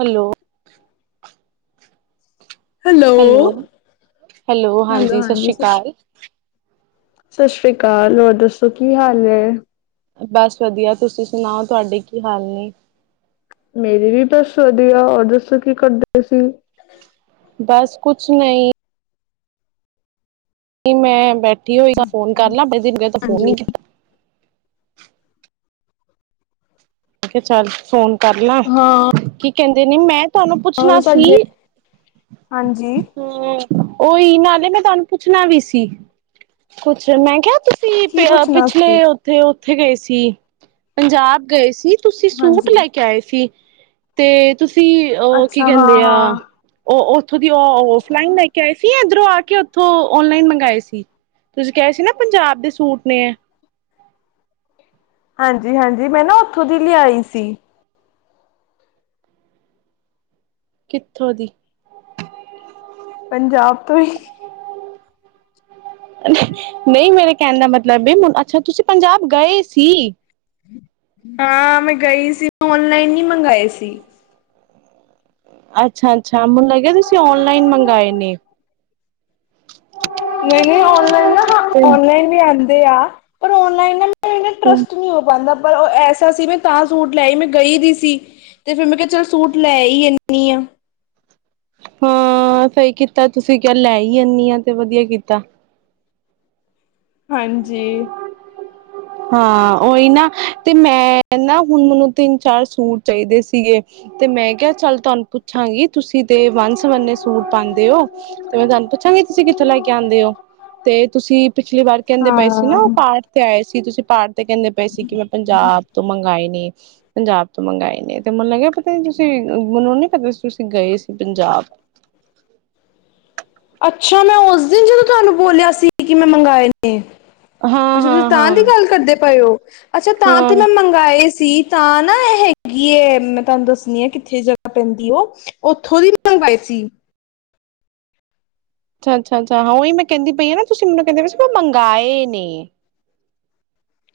Hello hello. Hello, ਸਤਿ ਹਾਂਜੀ ਸ਼੍ਰੀ ਸਸ਼੍ਰੀ ਅਕਾਲ। ਸਸ਼ਰੀ ਕਾਲ। ਹੋਰ ਦੱਸੋ ਕੀ ਹਾਲ ਐ? ਬਸ ਵਦੀਆ। ਤੁਸੀਂ ਸੁਣਾਓ ਤੁਆਡੇ ਕੀ ਹਾਲ ਨੇ? ਮੇਰੇ ਵੀ ਬਸ ਵਦੀਆ, ਔਰ ਦੱਸੋ ਕੀ ਕਰਦੇ ਪਏ ਸੀ? ਬਸ ਕੁਛ ਨਈਂ ਨਈਂ ਮੈਂ ਬੈਠੀ ਹੋਈ ਜਾ, ਫੋਨ ਕਰ ਲਾ, ਬੜੇ ਦਿਨ ਹੋ ਗਏ, ਫੋਨ ਹਾਂਜੀ ਨੀ ਕੀਤਾ। ਮੈ ਕੇਆ ਚੱਲ ਫੋਨ ਕਰ ਲਾਂ, ਹਾਂ ਕੀ ਕਹਿੰਦੇ ਨੇ ਮੈਂ ਤੁਆਨੂੰ ਪੁੱਛਣਾ ਸੀ ਸਾਡੇ ਹਾਂਜੀ ਹੂੰ। ਓਈ ਨਾਲੇ ਮੈਂ ਤੁਆਨੂੰ ਪੁੱਛਣਾ ਵੀ ਸੀ, ਕੁਛ ਮੈਂ ਕਿਹਾ ਤੁਸੀਂ ਸੀ ਕੀ ਪੁੱਛਣਾ ਸੀ ਪਿ-ਪਿਛਲੇ ਓ ਉਥੇ-ਉੱਥੇ ਗਏ ਸੀ, ਪੰਜਾਬ ਗਏ ਸੀ। ਤੁਸੀਂ ਸੂਟ ਹਾਂਜੀ। ਲੈ ਕੇ ਆਏ ਸੀ। ਤੇ ਤੁਸੀਂ ਅ ਕੀ ਅੱਛਾ ਹਾਂ ਕਹਿੰਦੇ ਆ ਹਾਂ ਓ ਉੱਥੋਂ ਦੀ ਔ ਔਫਲਾਈਨ ਲੈ ਕੇ ਆਏ ਸੀ। ਕਿ ਏਧਰੋਂ ਆ ਕੇ ਉੱਥੋਂ ਓਨਲਾਈਨ ਮੰਗਾਏ ਸੀ ਤੁਸੀਂ ਕੇਆ ਸੀ ਨਾ ਪੰਜਾਬ ਦੇ ਸੂਟ ਨੇ ਹਾਂਜੀ-ਹਾਂਜੀ। ਮੈਂ ਨਾ ਉੱਥੋਂ ਦੀ ਲਿਆਈ ਸੀ। ਕਿੱਥੋਂ ਦੀ? ਪੰਜਾਬ ਤੋਂ ਈ [inaudible] ਨ ਨਈਂ ਮੇਰੇ ਕੈਣ ਦਾ ਮਤਲਬ ਏ ਅੱਛਾ ਤੁਸੀਂ ਪੰਜਾਬ ਗਏ ਸੀ? ਹਾਂ ਮੈਂ ਗਈ ਸੀ, ਓਨਲਾਈਨ ਨੀ ਮੰਗਾਏ ਸੀ। ਅੱਛਾ-ਅੱਛਾ, ਮੈਨੂੰ ਲੱਗਿਆ ਤੁਸੀਂ ਓਨਲਾਈਨ ਮੰਗਾਏ ਨੇ। ਨਹੀਂ ਔਨਲਾਈਨ ਨਾ ਹਾਂ ਤੇ ਔਨਲਾਈਨ ਵੀ ਆਂਦੇ ਆ ਪਰ ਓਨਲਾਈਨ ਨਾ ਟਰੱਸਟ ਨੀ ਹੋ ਪਾਂਦਾ ਪਰ ਓ ਏਸ ਸੀ ਮੈਂ ਤਾਂ ਸੂਟ ਲੈ ਆਈ ਮੈਂ ਗਈ ਦੀ ਸੀ ਤੇ ਫੇਰ ਮੈਂ ਕਿਆ ਚੱਲ ਸੂਟ ਲੈ ਈ ਇਨੀ ਆ। ਹਾਂ, ਸਈ ਕੀਤਾ ਤੁਸੀਂ ਕਿਆ ਲੈ ਈ ਆਨੀ ਆ ਤੇ ਵਦੀਆ ਕੀਤਾ। ਹਾਂਜੀ। ਹਾਂ, ਓਈ ਨਾ ਤੇ ਮੈਂ ਨਾ ਹੁਣ ਮੈਨੂੰ ਤਿੰਨ-ਚਾਰ ਸੂਟ ਚਾਈਦੇ ਸੀਗੇ ਤੇ ਮੈਂ ਕਿਆ ਚੱਲ ਤੁਆਨੂੰ ਪੁੱਛਾਂਗੀ ਤੁਸੀਂ ਤੇ ਵੰਨ-ਸੁਵੰਨੇ ਸੂ ਸੂਟ ਪਾਂਦੇ ਓ ਤੇ ਮੈਂ ਤੁਆਨੂੰ ਪੁੱਛਾਂਗੀ ਤੁਸੀਂ ਕਿੱਥੋਂ ਲੈ ਕੇ ਆਂਦੇ ਓ? ਤੇ ਤੁਸੀਂ ਪਿਛਲੀ ਵਾਰ ਕੈਂਦੇ ਪਏ ਸੀ ਨਾ ਓ ਹਾਂ ਪਾਠ ਤੇ ਆਏ ਸੀ ਕੀ ਤੁਸੀਂ ਪਾਠ ਤੇ ਕੇਂਦੇ ਪਏ ਸੀ ਕੀ ਮੈਂ ਪੰਜਾਬ ਤੋਂ ਮੰਗਾਏ ਨੇ ਪੰਜਾਬ ਤੋਂ ਮੰਗਾਏ ਨੇ ਤੇ ਮੈਨੂੰ ਲੱਗਿਆ ਪਤਾ ਨੀ ਤੁਸੀਂ ਮੈਨੂੰ ਨੀ ਪਤਾ ਸੀ ਤੁਸੀਂ ਗਏ ਸੀ ਪੰਜਾਬ। ਅੱਛਾ ਮੈਂ ਓਸ ਦਿਨ ਜਦੋਂ ਤੁਹਾਨੂੰ ਬੋਲਿਆ ਸੀ ਕੀ ਮੈਂ ਮੰਗਾਂਏ ਨੇ। ਹਾਂ ਅੱਛਾ ਤੁਸੀਂ ਹਾਂ ਤਾਂ ਹਾਂ ਦੀ ਗੱਲ ਕਰਦੇ ਪਏ ਓ ਅੱਛਾ ਤਾਂ ਤੇ ਹਾਂ ਮੈਂ ਮੰਗਾਂਏ ਸੀ ਤਾਂ ਨਾ ਏ ਹੈਗੀ ਏ ਮੈਂ ਤੁਹਾਨੂੰ ਦੱਸਣੀ ਆ ਕਿੱਥੇ ਜਾ ਪੈਂਦੀ ਓ ਓਥੋਂ ਦੀ ਮੰਗਾਂਏ ਸੀ। ਅੱਛਾ-ਅੱਛਾ-ਅੱਛਾ ਹਾਂ ਓਈ ਮੈਂ ਕੈਂਦੀ ਪਈ ਆ ਨਾ ਤੁਸੀਂ ਮੈਨੂੰ ਕੈਂਦੇ ਪਏ ਮੰਗਾਂਏ ਨੇ।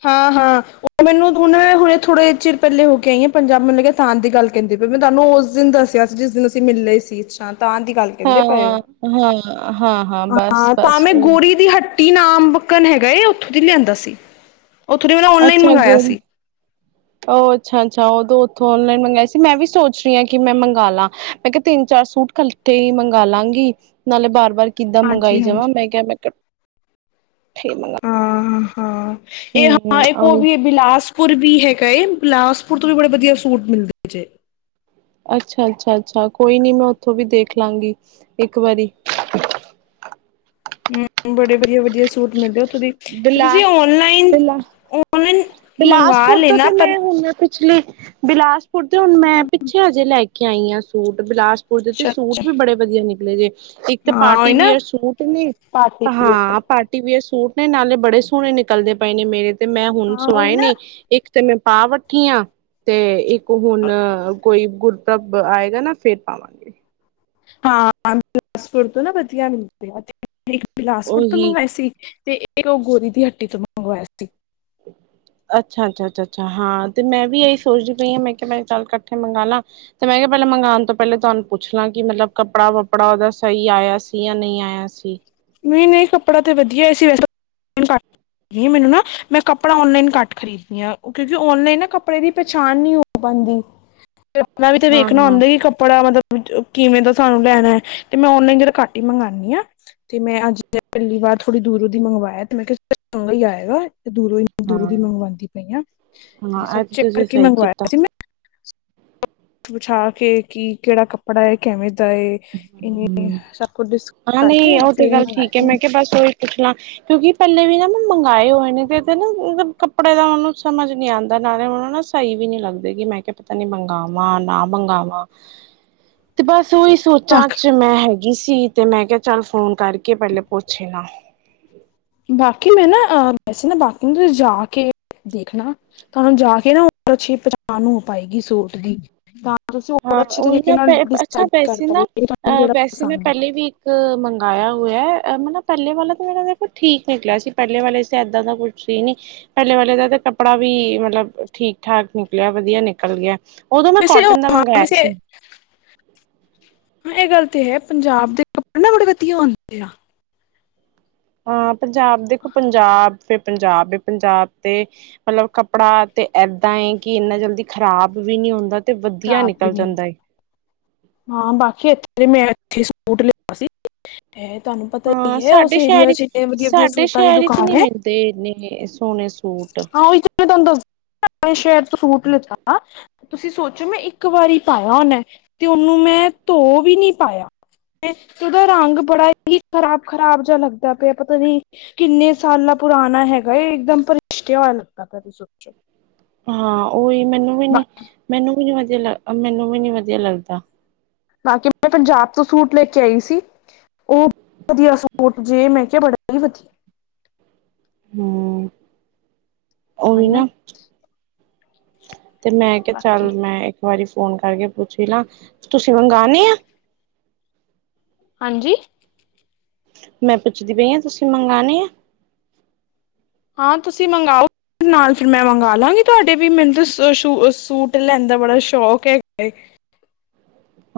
ਹਾਂ-ਹਾਂ ਮੈਨੂੰ ਹੁਨ ਹੁੰਨੇ ਹੁਣੇ ਥੋੜੇ ਚਿਰ ਪੈਲੇ ਹੋ ਕੇ ਆਈ ਆ ਪੰਜਾਬ ਮੈਨੂੰ ਲਗਿਆ ਤਾਂਨ ਦੀ ਗੱਲ ਕੈਂਦੀ ਪਈ ਮੈਂ ਤੁਹਾਨੂੰ ਉਸ ਦਿਨ ਦੱਸਿਆ ਸੀ ਜਿਸ ਦਿਨ ਅਸੀਂ ਮਿਲਲੇ ਸੀ ਤਾਂ ਦੀ ਗੱਲ ਕੈਂਦੇ ਪਏ ਓ ਹਾਂ, ਹਾਂ, ਹਾਂ, ਬਸ ਹਾਂ ਤਾਂ ਬਸ ਮੈਂ ਉਹ ਗੋਰੀ ਦੀ ਹ ਟੀ ਨਾਮ ਬੱਕਣ ਹੈਗਾ ਉੱਥੋਂ ਦੀ ਲਿਆਂਦਾ ਸੀ। ਉੱਥੋਂ ਦੀ ਮੈਂ ਔਨਲਾਈਨ ਅੱਛਾ ਮੰਗਾਇਆ ਗੋਰੀ। ਸੀ। ਓ ਅੱਛਾ-ਅੱਛਾ ਉਦੋਂ ਉੱਥੋਂ ਓਨਲਾਈਨ ਮੰਗਾਂਏ ਸੀ ਮੈਂ ਵੀ ਸੋਚ ਰਈ ਆ ਕੀ ਮੈਂ ਮੰਗਾਂਲਾ ਮੈਂ ਕਿਆ ਤਿੰਨ ਚਾਰ ਸੂਟ ਖ ਤੇ ਈ ਮੰਗਾਂਗੀ ਨਾਲੇ ਬਾਰ-ਬਾਰ ਕਿੱਦਾਂ ਮੰਗਾਂਈ ਜਾਵਾਂ ਹਾਂਜੀ-ਹਾਂਜੀ। ਮੈਂ ਕਿਆ ਮੈਂ ਕਿਆ ਹਾਂ-ਹਾਂ ਏ ਹਾਂ ਏ ਕੋ ਉਹੀ ਵੀ ਬਿਲਾਸ ਪੁਰ ਵੀ ਹੈਗਾ ਏ ਬਿਲਾਸਪੁਰ ਤੋਂ ਵੀ ਬੜੇ ਵਧੀਆ ਸੂਟ ਮਿਲਦੇ ਜੇ। ਅੱਛਾ-ਅੱਛਾ-ਅੱਛਾ ਕੋਈ ਨੀ ਮੈਂ ਉੱਥੋਂ ਵੀ ਦੇਖ ਲਾਂਗੀ ਇੱਕ ਵਾਰੀ। ਹੂੰ ਬੜੇ ਵਧੀਆ-ਵਧੀਆ ਸੂਟ ਮਿਲਦੇ ਓ ਬਿਲਾ ਤੁਸੀਂ ਓਨਲਾਈਨ ਬਿਲਾ ਓਨਲਾਈਨ ਮੰਗਾਂ ਬਿਲਾਸਪੁਰ ਲੇ ਤੋਂ ਨਾ ਤੇ ਪਰ ਮੈਂ ਹੁਣ ਪਿਛਲੇ ਬਿਲਾਸਪੁਰ ਦੇ ਹੁਣ ਮੈਂ ਪਿੱਛੇ ਹਜੇ ਲੈ ਕੇ ਆਈ ਆ ਸੂਟ ਬਿਲਾਸ ਓਦੇ ਤੇ ਅੱਛਾ-ਅੱਛਾ ਸੂਟ ਵੀ ਬੜੇ ਵਧੀਆ ਨਿਕਲੇ ਜੇ। ਇੱਕ ਤਾਂ ਹਾਂ ਉਹੀ ਨਾ ਪਾਰਟੀਵਅਰ ਸੂਟ ਨੇ ਪਾਰਟੀ ਹਾਂ ਪਾਰਟੀਵਅਰ ਸੂਟ ਨਈ ਨਾਲੇ ਬੜੇ ਸੋਣੇ ਨਿਕਲਦੇ ਪਏ ਨੇ ਮੇਰੇ ਤੇ ਮੈਂ ਹੁਣ ਹਾਂ ਉਹੀ ਸੁਵਾਏ ਨਾ ਨੇ ਇੱਕ ਤੇ ਮੈਂ ਪਾ ਵੱਠੀ ਆ ਤੇ ਇੱਕ ਹੁਣ ਕੋਈ ਗੁਰ ਪਰਬ ਆਏਗਾ ਨਾ ਫੇਰ ਪਾਵਾਂਗੇ। ਹਾਂ ਬਿਲਾਸਪੁਰ ਤੋਂ ਨਾ ਵਧੀਆ ਮ [unintelligible] ਇੱਕ ਬਿਲਾਸਪੁਰ ਤੋਂ ਉਹੀ ਮੰਗਾਂਏ ਸੀ ਤੇ ਤੇ ਓ ਗੋਰੀ ਦੀ ਹੱਟੀ ਤੋਂ ਮੰਗਵਾਇਆ ਸੀ। [inaudible] ਅੱਛਾ-ਅੱਛਾ-ਅੱਛਾ-ਅੱਛਾ ਹਾਂ ਤੇ ਮੈਂ ਵੀ ਏਈ ਸੋਚਦੀ ਪਈ ਆ ਮੈਂ ਕਿਆ ਮੈਂ ਚੱਲ ਕੱਠੇ ਮੰਗਾਂਲਾ। ਤੇ ਮੈਂ ਕਿਆ ਪੈਲਾਂ ਮੰਗਾਂਣ ਤੋਂ ਪੈਲੇ ਤੁਹਾਨੂੰ ਪੁੱਛ ਲਾਂ ਕੀ ਮਤਲਬ ਕੱਪੜਾ ਵੱਪੜਾ ਓਦਾ ਸਈ ਆਇਆ ਸੀ ਜਾਂ ਨੀ ਆਇਆ ਸੀ। ਨਈ-ਨਈ ਕੱਪੜਾ ਤੇ ਵਧੀਆ ਆਇਆ ਸੀ ਵੈਸੇ [unintelligible] ਮੈਨੂੰ ਨਾ ਮੈਂ ਕੱਪੜਾ ਔਨਲਾਈਨ ਘੱਟ ਖ਼ਰੀਦਣੀ ਕਿਉਂਕੀ ਔਨਲਾਈਨ ਨਾ ਕੱਪੜੇ ਦੀ ਪਛਾਣ ਨੀ ਹੋ ਪਾਂਦੀ। ਤੇ ਆਪਣਾ ਵੀ ਤੇ ਹਾਂ ਵੇਖਣਾ ਹਾਂ ਹੁੰਦੈ ਕੀ ਕੱਪੜਾ ਮਤਲਬ ਕਿਵੇਂ ਦਾ ਥੋਂਨੂੰ ਲੈਣਾ ਤੇ ਮੈਂ ਔਨਲਾਈਨ ਜਰਾ ਘਟ ਈ ਮੰਗਾਂਣੀ ਆ। ਤੇ ਮੈਂ ਅੱਜ ਪੈਲੀ ਵਾਰ ਥੋੜ੍ਹੀ ਦੂਰੋਂ ਦੀ ਮੰਗਵਾਇਆ ਤੇ ਮੈਂ ਕਿਆ ਚੰਗਾ ਈ ਆਏਗਾ। ਦੂਰੋਂ ਈ ਦੂਰੋਂ ਹਾਂ ਦੀ ਮੰਵਾਂਦੀ ਪਈ ਆਂ ਤੇ ਹਾਂ, ਸਭ ਇਹ ਚੈੱਕ ਤੁਸੀਂ ਕਰਕੇ ਸਹੀ ਮੰਗਵਾਇਆ ਕੀਤਾ ਸੀ ਮੈਂ। [unintelligible] ਵਿਛਾ ਕੇ ਕੀ ਕੇੜਾ ਕੱਪੜਾ ਏ ਕੈਵੇਂ ਦਾ ਏ। ਇੰਨੀ ਹਮ ਸਭ ਕੁਛ ਡਿਸ ਹਾਂ ਕਰਕੇ ਨਹੀਂ ਉਹ ਤੇ ਫੇਰ ਹੀ ਗੱਲ ਠੀਕ ਐ ਮੰਗਵਾਇਆ ਮੈਂ ਕਿਆ ਬਸ ਓਈ ਪੁੱਛ ਲਾਂ। ਕਿਉਂਕੀ ਪੈਲੇ ਵੀ ਨਾ ਮੈਂ ਮੰਗਾਂਏ ਹੋਏ ਨੇ ਤੇ ਨਾ ਮਤਲਬ ਕੱਪੜੇ ਦਾ ਮੈਂਨੂੰ ਸਮਝ ਨੀ ਆਂਦਾ ਨਾਲੇ [unintelligible] [unintelligible] ਵੀ ਨੀ ਲੱਗਦੇ ਕੀ ਮੈਂ ਕਿਆ ਪਤਾ ਨੀ ਮੰਗਾਵਾਂ ਨਾ ਮੰਗਾਵਾਂ ਤੇ ਬਸ ਓਈ ਸੀ ਸੋਚਾਂ ਚ ਮੈਂ ਹੈ ਹੈਗੀ ਸੀ ਤੇ ਮੈਂ ਕਿਆ ਚੱਲ ਫੋਨ ਕਰਕੇ ਪੈਲੇ ਪੁੱਛੇ ਲਾਂ। ਬਾਕੀ ਮੈਂ ਨਾ, ਅ ਵੈਸੇ ਨਾ ਬਾਕੀ [unintelligible] ਤੁਸੀਂ ਜਾ ਕੇ, ਦੇਖਣਾ ਤਾਂ ਜਾ ਕੇ ਨਾ ਓ ਪਛੀ ਪਚਾਣ ਹੋ ਪਏਗੀ ਸੂਟ ਦੀ ਤਾਂ ਤੁਸੀਂ ਹੋਰ ਹਾਂ ਅੱਛੇ ਉਹੀ ਤਰੀਕੇ ਨਾ ਪੈ ਨਾਲ ਅੱਛਾ ਡਿਸਾਇਡ ਕੱਰ ਵੈਸੇ ਪਾਵੋ ਤਵਾਨੂੰ ਕੇੜਾ ਪਸੰਦ ੲੈ। ਸ, ਮਗਾਐ ਹੋੲੈ, ਮਲਬ ਪੈਲੇ ਵਾਲਾ ਤੇ [unintelligible] ਦੇਖੋ ਠੀਕ ਨਿਕਲੇਆ ਸੀ ਪੈਲੇ ਵਾਲਾ [unintelligible] ਇਏਦਾਂ ਦਾ ਕੁ ਸੀ ਨੀ ਪੈਲੇ ਵਾਲਲੇ ਦਾ ਤੇ ਕੱਪੜਾ ਵੀ ਮਤਲਬ ਠੀਕ-ਠਾਕ ਨਿਕਲੇਆ ਵਧੀਆ ਨਿਕਲ ਗੇਆ ਓਦੋ ਨਾ ਕੋਟਨ ਦਾ ਮਗ ਅਮ ਸੇ ਹ ਏ ਗਲ ਤੇ ਹੈ ਪੰਜਾਬ ਦੇ ਕੱਪੜੇ ਨਾ ਬੜੇ ਵਧੀਆ ਅੋਦੇ ਆ ਆ ਪੰਜਾਬ ਦੇਖੋ ਪੰਜਾਬ ਫੇਰ ਪੰਜਾਬੀ ਪੰਜਾਬ ਤੇ, ਮਤਲੱਬ ਕੱਪੜਾ ਤੇ ਐਦਾ ਏ ਕਿ ਅਨਾ ਜਲਦੀ ਖ਼ਰਾਬ ਵੀ ਨੀ ਹੁੰਦਾ ਤੇ ਵਧੀਆ ਖਰਾਬ ਵੀ ਨਿਕਲ ਨੀ ਹੁੰਦੀ, ਜਾਂਦਾ ਹੈ ਹਾ ਬਾਕੀ ਏਥੇ ਮੈਂ ਏਥੇ ਸੂਟ ਲਿਤਾ ਸੀ ਇਹ ਤੁਹਾਨੂੰ [inaudible] ਪਤਾ ਹਾਂ ਹੀ ਹੈ ਸਾਡੇ ਉਸ ਏਰੀਆ ਸ਼ੈਰ, ਚ ਵਧੀਆ ਵਧੀਆ ਸਾਡੇ ਸੂਟਾਂ ਦੀ ਸ਼ੈਰ ਚ ਦੁਕਾਨ ਨੀ ਹੈ ਮਿਲਦੇ ਏੰਨੇ ਸੋਣੇ ਸੁ ਸੂਟ [unintelligible] ਤਾਨੂੰ ਦੱਸ [unintelligible] ਪਣੇ ਸ਼ੈਰ ਤੋਂ ਸੂਟ ਲਿੱਤਾ, ਤੁਸੀ ਸੋ ਚ, ਮੈ ਏਕ ਵਾਰੀ ਪਾਆ ਓਨੈ, ਤੇ ਓਨੂੰ ਮੈਂ ਧੋ ਵੀ ਨੀ ਪਾਆ ਤੇ ਓਦਾ ਰੰਗ ਬੜਾ ਹੀ ਖਰਾਬ-ਖਰਾਬ ਜੇਆ ਲੱਗਦਾ ਪੇਆ ਪਤਾ ਨੀ ਕਿੰਨੇ ਸਾਲਾ ਪਰਾਣਾ ਹੈਗਾ ਏ, ਏਕਦਮ ਪ੍ਰਸ਼ਟੇਆ ਹੋਇਆ ਲੱਗਾ ਪੇਆ ਦਸੋ ਹਾਂ, ਓਈ ਮੈਨੂੰ ਵੀ ਨੀ, ਬਾਕੀ ਮੈਨੂੰ ਵੀ ਨੀ ਵਦੀਆ ਲ, ਮੈਨੂੰ ਵੀ ਨੀ ਵਦੀਆ ਲੱਗਦਾ ਨਾ ਕਿ ਮੈ ਪੰਜਾਬ ਤੋਂ ਸੂਟ ਲੈ ਕੇ ਆਈ ਸੀ। ਓ ਵਦੀਆ ਸੂਟ ਜੇ ਮੈਂ ਕੇਆ ਬੜਾ ਈ ਵਦੀ ਹੂੰ, ਓ ਵੀ ਨਾ ਤੇ ਮੈਂ ਕੇਆ ਬਾਕੀ ਚੱਲ ਮੈ ਏ ਕ ਵਾਰੀ ਫੋਨ ਕਾਰਕੇ ਪੁੱਛ ਲਾ, ਤੁਸੀਂ ਮੰਗਾਣੇ ਆ ਹਾਂਜੀ। ਮੈਂ ਪੁੱਛਦੀ ਪਈ ਆ ਤੁਸੀਂ ਮੰਗਾਣੇ ਐ ਆ ਤੁਸੀਂ ਮੰਗਾਓ ਨਾਲ ਫਿਰ ਮੈਂ ਮੰਗਾ ਲਾਗੀ ਤਵਾਡੇ ਵੀ ਮੈਨੂੰ ਸ ਸੁ ਸੂਟ ਲੈਣ ਦਾ ਬੜਾ ਸ਼ੌਕ ਹੈਗਾ ਏ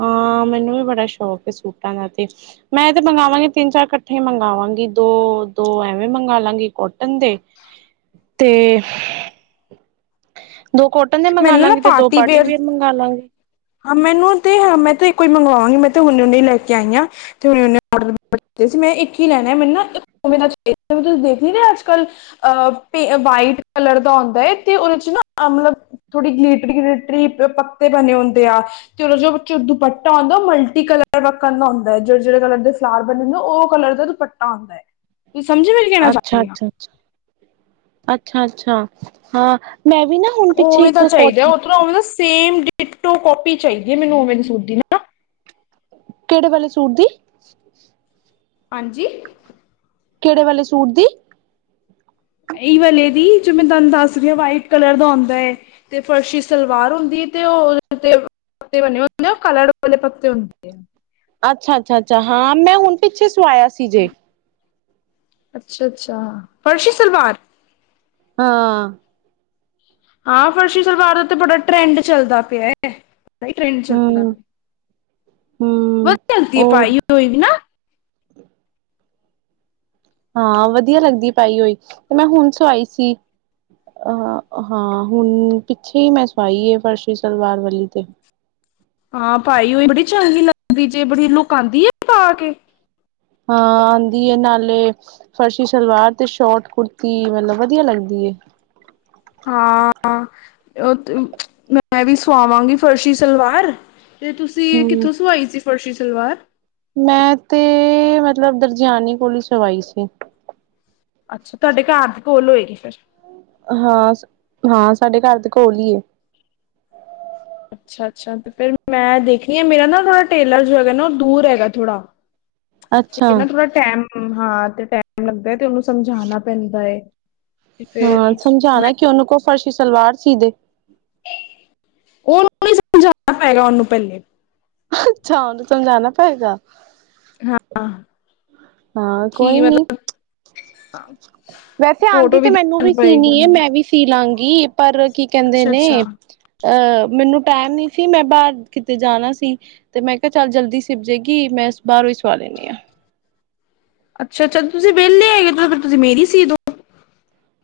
ਹਾਂ, ਮੈਨੂੰ ਵੀ ਬੜਾ ਸ਼ੌਕ ਐ ਸੂਟਾ ਦਾ ਤੇ ਮੈਂ ਤੇ ਮੰਗਵਾਂਗੀ ਤਿੰਨ-ਚਾਰ ਕਠੇ ਮੰਗਵਾਂਗੀ ਦੋ-ਦੋ ਐਵੇਂ ਮੰਗਾ ਲਾਗੀ ਕੋਟਨ ਦੇ ਤੇਂ। ਦੋ ਕੋਟਨ ਦੇ ਮੰਗਾ ਮੈਨੂੰ ਨਾ ਲਾਗੀ ਤੇ ਦੋ ਪਾਰਟੀ ਵੇਅਰ ਵਿਅਰ ਮੰਗਾ ਲਾਂਗੀ ਹਾਂ, ਮੈਨੂੰ ਤੇ ਹ ਮੈਂ ਤੇ ਇੱਕੋ ਈ ਮੰਗਵਾਂਗੀ ਮੈਂ ਤੇ ਹੁਨੇ-ਹੁਨੇ ਈ ਲੈ ਕੇ ਆਈ ਆ ਤੇ [unintelligible] ਮੈਂ ਏਕ ਈ ਲੈਣਾ ਮੈਨੂੰ ਨਾ ਇਕ [unintelligible] ਅੱਜ-ਕੱਲ ਅ, ਪੇ ਵਾਈਟ ਕਲਰ ਦਾ ਹੁੰਦਾ ਏ, ਤੇ ਓਦੇ ਚ ਨਾ ਮਲਬ ਥੋੜੀ ਗਿਲੀਟਰੀ-ਗਿਲੀਟਰੀ ਪ, ਪੱਤੇ ਬਣੇ ਹੁੰਦੇ ਆ [unintelligible] ਦੁਪਟਾ ਅੋਦਾ ਓ ਮਲਟੀ ਕਲਰ ਵਰਣ ਦਾ ਹੋਦਾ ਏ ਜੇੜੇ-ਜੇੜੇ ਕਲਰ ਦੇ ਫਲਾਵਰ ਬਣੇ ਹੁੰਦੇ ਓ ਕਲਰ ਦ, ਪਟਾ ਓਦੈ ਕਿ ਸਮਝੇ ਮੇਰੀ ਅੱਛਾ, ਅੱਛਾ, ਅੱਛਾ, ਅੱਛਾ, ਅੱਛਾ ਹਾਂ ਮੈਂ ਵੀ ਨਾ ਹੁਣ ਪਿੱਛੇ ਇੱਕ ਕੋਟਨ ਥੋੜਾ ਓਵੇ, ਸੇਮ ਡਿਟੋ ਕੋਪੀ ਚਾਇਦੀ ਐ ਮੈਨੂੰ ਓਵੇ ਦੇ ਸੂਟ ਦੀ ਨਾ ਕੇੜੇ ਵਾਲੇ ਸੂਟ ਦੀ [inaudible] ਹਾਂਜੀ। ਕਿਹੜੇ ਵਾਲੇ ਸੂਟ ਦੀ ਇਹੀ ਵਾਲੇ ਦੀ ਜੋ ਮੈਂ ਤੁਹਾਨੂੰ ਦੱਸ ਵਾਈਟ ਕਲਰ ਦਾ ਆਉਂਦਾ ਐ ਤੇ ਫਰਸ਼ੀ ਸਲਵਾਰ ਹੁੰਦੀ ਤੇ ਓਹ ਤੇ ਪੱਤੇ ਬਣੇ ਹੁੰਦੇ ਓਹ ਕਲਰ ਵਾਲੇ ਪੱਤੇ ਹੁੰਦੇ ਹਨ ਅੱਛਾ-ਅੱਛਾ-ਅੱਛਾ ਹਾਂ ਮੈਂ ਹੁਣ ਪਿੱਛੇ ਸਵਾਇਆ ਸੀ ਜੇ ਅੱਛਾ-ਅੱਛਾ। ਫਰਸ਼ੀ ਸਲਵਾਰ? ਹਾਂ। ਆ ਫਰਸ਼ੀ ਸਲਵਾਰ ਦਾ ਤੇ ਬੜਾ ਟਰੈਂਡ ਚੱਲਦਾ ਪਿਆ ਐ, ਬਾਈ ਟਰੈਂਡ ਚੱਲਦਾ ਹਮ ਪਿਆ। ਹਮ [unintelligible] ਉਹ ਪਾਈ ਹੋਈ ਵੀ ਨਾ ਹਾ ਵਦੀਆ ਲੱਗਦੀ ਪਾਈ ਹੋਈ, ਤੇ ਮੈਂ ਹੁਣ ਸਵਾਈ ਸੀ। ਅਹ ਹਾਂ ਹੁਣ ਪਿੱਛੇ ਈ ਮੈਂ ਸਵਾਈ ਐ ਫਰਸ਼ੀ ਸਲਵਾਰ ਵਾਲੀ ਤੇ ਆ ਪਾਈ ਹੋਈ ਬੜੀ ਚੰਗੀ ਲੱਗਦੀ ਜੇ ਬੜੀ ਲੁਕ ਆਂਦੀ ਆ ਪਾ ਕੇ ਹਾ ਆਂਦੀ ਨਾਲੇ ਫਰਸ਼ੀ ਸਲਵਾਰ ਤੇ ਸ਼ੋਟ ਕੁੜਤੀ ਮਤਲਬ ਵਧੀਆ ਲੱਗਦੀ ਏ। ਹਾਂ ਉਹ ਤੇ ਮੈਂ ਵੀ ਸਵਾਵਾਂਗੀ ਫਰਸ਼ੀ ਸਲਵਾਰ। ਤੇ ਤੁਸੀਂ ਹਮ ਕਿੱਥੋਂ ਸਵਾਈ ਸੀ ਫਰਸ਼ੀ ਸਲਵਾਰ? ਮੈਂ ਤੇ ਮਤਲਬ ਦਰਜਿਆਨੀ ਕੋਲ ਹੀ ਸਵਾਈ ਸੀ। ਅੱਛਾ ਤੁਹਾਡੇ ਘਰ ਦੇ ਕੋਲ ਹੋਏਗੀ ਫਿਰ? ਹਾਂ- ਹਾਂ ਸਾਡੇ ਘਰ ਦੇ ਕੋਲ ਈ ਏ। ਅੱਛਾ ਅੱਛਾ ਤੇ ਫਿਰ ਮੈਂ ਦੇਖਣੀ ਆ ਮੇਰਾ ਨਾ ਥੋੜਾ ਟੇਲਰ ਜੋ ਹੈਗਾ ਨਾ ਉਹ ਦੂਰ ਹੈਗਾ ਥੋੜ੍ਹਾ। ਤੇ ਨਾ ਅੱਛਾ ਥੋੜਾ ਟੈਮ ਹਾਂ ਤੇ ਟੈਮ ਲੱਗਦਾ ਐ ਤੇ ਉਹਨੂੰ ਸਮਝਾਣਾ ਪੈਂਦਾ ਐ। ਹੂੰ ਸਮਝਾਣਾ ਕਿ ਉਹਨੂੰ ਕੋ ਫਰਸ਼ੀ ਸਲਵਾਰ ਸੀ ਦੇ ਉਹਨੂੰ ਨਈ ਸਮਝਾਣਾ ਪਏਗਾ ਉਹਨੂੰ ਪਹਿਲੇ। ਅੱਛਾ ਉਹਨੂੰ ਸਮਝਾਣਾ ਪੇਗਾ। ਹਾਂ ਹਾਂ ਕੀ ਕੋਈ ਨੀ। ਮਤਲਬ ਵੈਸੇ ਆਦੀ ਫੋਟੋ ਤੇ ਮੈਨੂੰ ਦਿਖਾਣੀ ਵੀ ਪਏਗੀ ਸੀਨੀ ਉਹਨੂੰ ਮੈਂ ਵੀ ਸੀਲਾਗੀ ਪਰ ਓ ਕੀ ਕਹਿੰਦੇ ਅੱਛਾ ਨੇ ਅੱਛਾ ਅਹ ਮੈਨੂੰ ਟਾਈਮ ਨੀ ਸੀ ਮੈਂ ਬਾਹਰ ਕਿਤੇ ਜਾਣਾ ਸੀ। ਤੇ ਮੈਂ ਕਿਹਾ ਚੱਲ ਜਲਦੀ ਸਿਲਜੇਗੀ ਮੈਂ ਬਾਹਰੋਂ ਈ ਸਵਾ ਲੈਂਦੀ ਆ। ਅੱਛਾ ਅੱਛਾ, ਤੁਸੀ ਵੇਲੇ ਹੈਗੇ ਤੁਸੀ ਮੇਰੀ ਸੀਦੋਂ?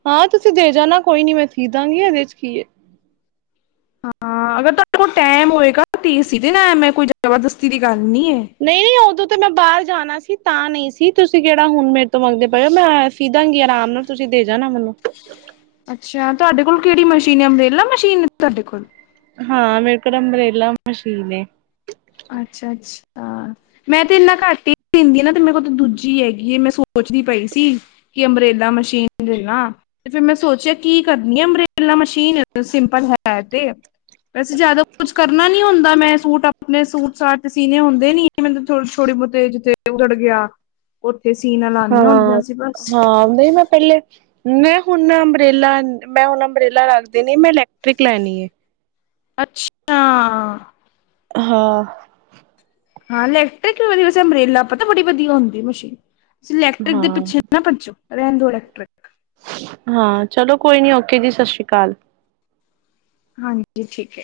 ਹਾਂ ਤੁਸੀਂ ਦੇ ਜਾਣਾ ਕੋਈ ਨੀ ਮੈਂ ਸੀਦਾਂਗੀ ਇਹਦੇ ਚ ਕੀ ਏ। ਹਾਂ ਅਗਰ ਤੁਹਾਡੇ ਕੋਲ ਟਾਈਮ ਹੋਏਗਾ ਤੇ ਸੀ ਦੇਣਾ ਆ ਮੈ ਕੋਈ ਜਬਰਦਸਤੀ ਦੀ ਗੱਲ ਨੀ ਐ। ਨਈ-ਨਈ ਉਦੋਂ ਤੇ ਮੈਂ ਬਾਹਰ ਜਾਣਾ ਸੀ ਤਾਂ ਨੀ ਸੀ ਤੁਸੀਂ ਕਿਹੜਾ ਹੁਣ ਮੇਰੇ ਤੋਂ ਮੰਗਦੇ ਪਏ ਹੋ ਮੈਂ ਸਿਦਾਗੀ ਆਰਾਮ ਨਾਲ ਤੁਸੀਂ ਦੇ ਜਾਣਾ ਮੈਨੂੰ। ਅੱਛਾ ਤੁਹਾਡੇ ਕੋਲ ਕਿਹੜੀ ਮਸ਼ੀਨ ਹੈ ਅੰਬਰੇਲਾ ਮਸ਼ੀਨ ਤੁਹਾਡੇ ਕੋਲ? ਹਾਂ ਮੇਰੇ ਕੋਲ ਅੰਬਰੇਲਾ ਮਸ਼ੀਨ ਏ। ਅੱਛਾ ਅੱਛਾ। ਅਅ ਮੈਂ ਤੇ ਇਨਾ ਘੱਟ ਹੀ ਸਿਨਦੀ ਆ ਨਾ ਤੇ ਮੇਰੇ ਕੋਲ ਤਾਂ ਦੂਜੀ ਹੈਗੀ ਹੈ ਮੈਂ ਸੋਚਦੀ ਪਈ ਸੀ। ਕਿ ਅੰਮਰੇਲਾ ਮਸ਼ੀਨ ਲੈਲਾ ਤੇ ਫੇਰ ਮੈ ਸੋਚਿਆ ਕੀ ਕਰਨੀ ਆ ਅੰਮਰੇਲਾ ਮਸ਼ੀਨ ਸਿੰਪਲ ਹੈ ਤੇ, ਵੈਸੇ ਜਿਆਦਾ ਕੁੱਛ ਕਰਨਾ ਨੀ ਹੁੰਦਾ ਮੈ ਸੂਟ ਆ ਆਪਣੇ ਸੂਟ-ਸਾਟ ਚ ਸੀਨੇ ਹੁੰਦੇ ਨੀ ਮੈਨੂੰ ਛੋੜੇ ਬਹੁਤੇ ਜਿੱਥੇ ਉਧੜ ਗਿਆ ਉਤੇ ਸੀਨਾ ਲਾਨੀਆਂ ਹੁੰਦੀਆਂ ਸੀ ਬਸ। ਹਾ ਨੀ ਮੈਂ ਪਹਿਲੇ, ਮੈਂ ਹੁਣ ਅੰਬਰੇਲਾ ਮੈਂ ਹੁਣ ਅੰਬਰੇਲਾ ਰੱਖ ਦੀ ਨੇ ਮੈਂ ਇਲੈਕਟ੍ਰਿਕ ਲੈਣੀ ਏ। ਅੱਛ! ਹਾਂ। ਹਾਂ ਇਲੈਕਟ੍ਰਿਕ ਵਾਲੀ ਵੈੇਸੇ ਅੰਬਰੇਲਾ ਪਤਾ ਬੜੀ ਵਧੀਆ ਹੁੰਦੀ ਏ ਮਸ਼ੀਨ ਤੁਸੀ ਇਲੈਕਟ੍ਰਿਕ ਦੇ ਹਾਂ, ਪਿੱਛੇ ਨਾ ਪੱਜੋ ਰੈਨ ਦੋ ਇਲੈਕਟ੍ਰਿਕ ਹਾਂ ਚਲੋ ਕੋਈ ਨੀ ਓਕੇ ਜੀ ਸਾਸ ਸ਼੍ਰੀ ਕਾਲ ਹਾਂਜੀ ਠੀਕ ਐ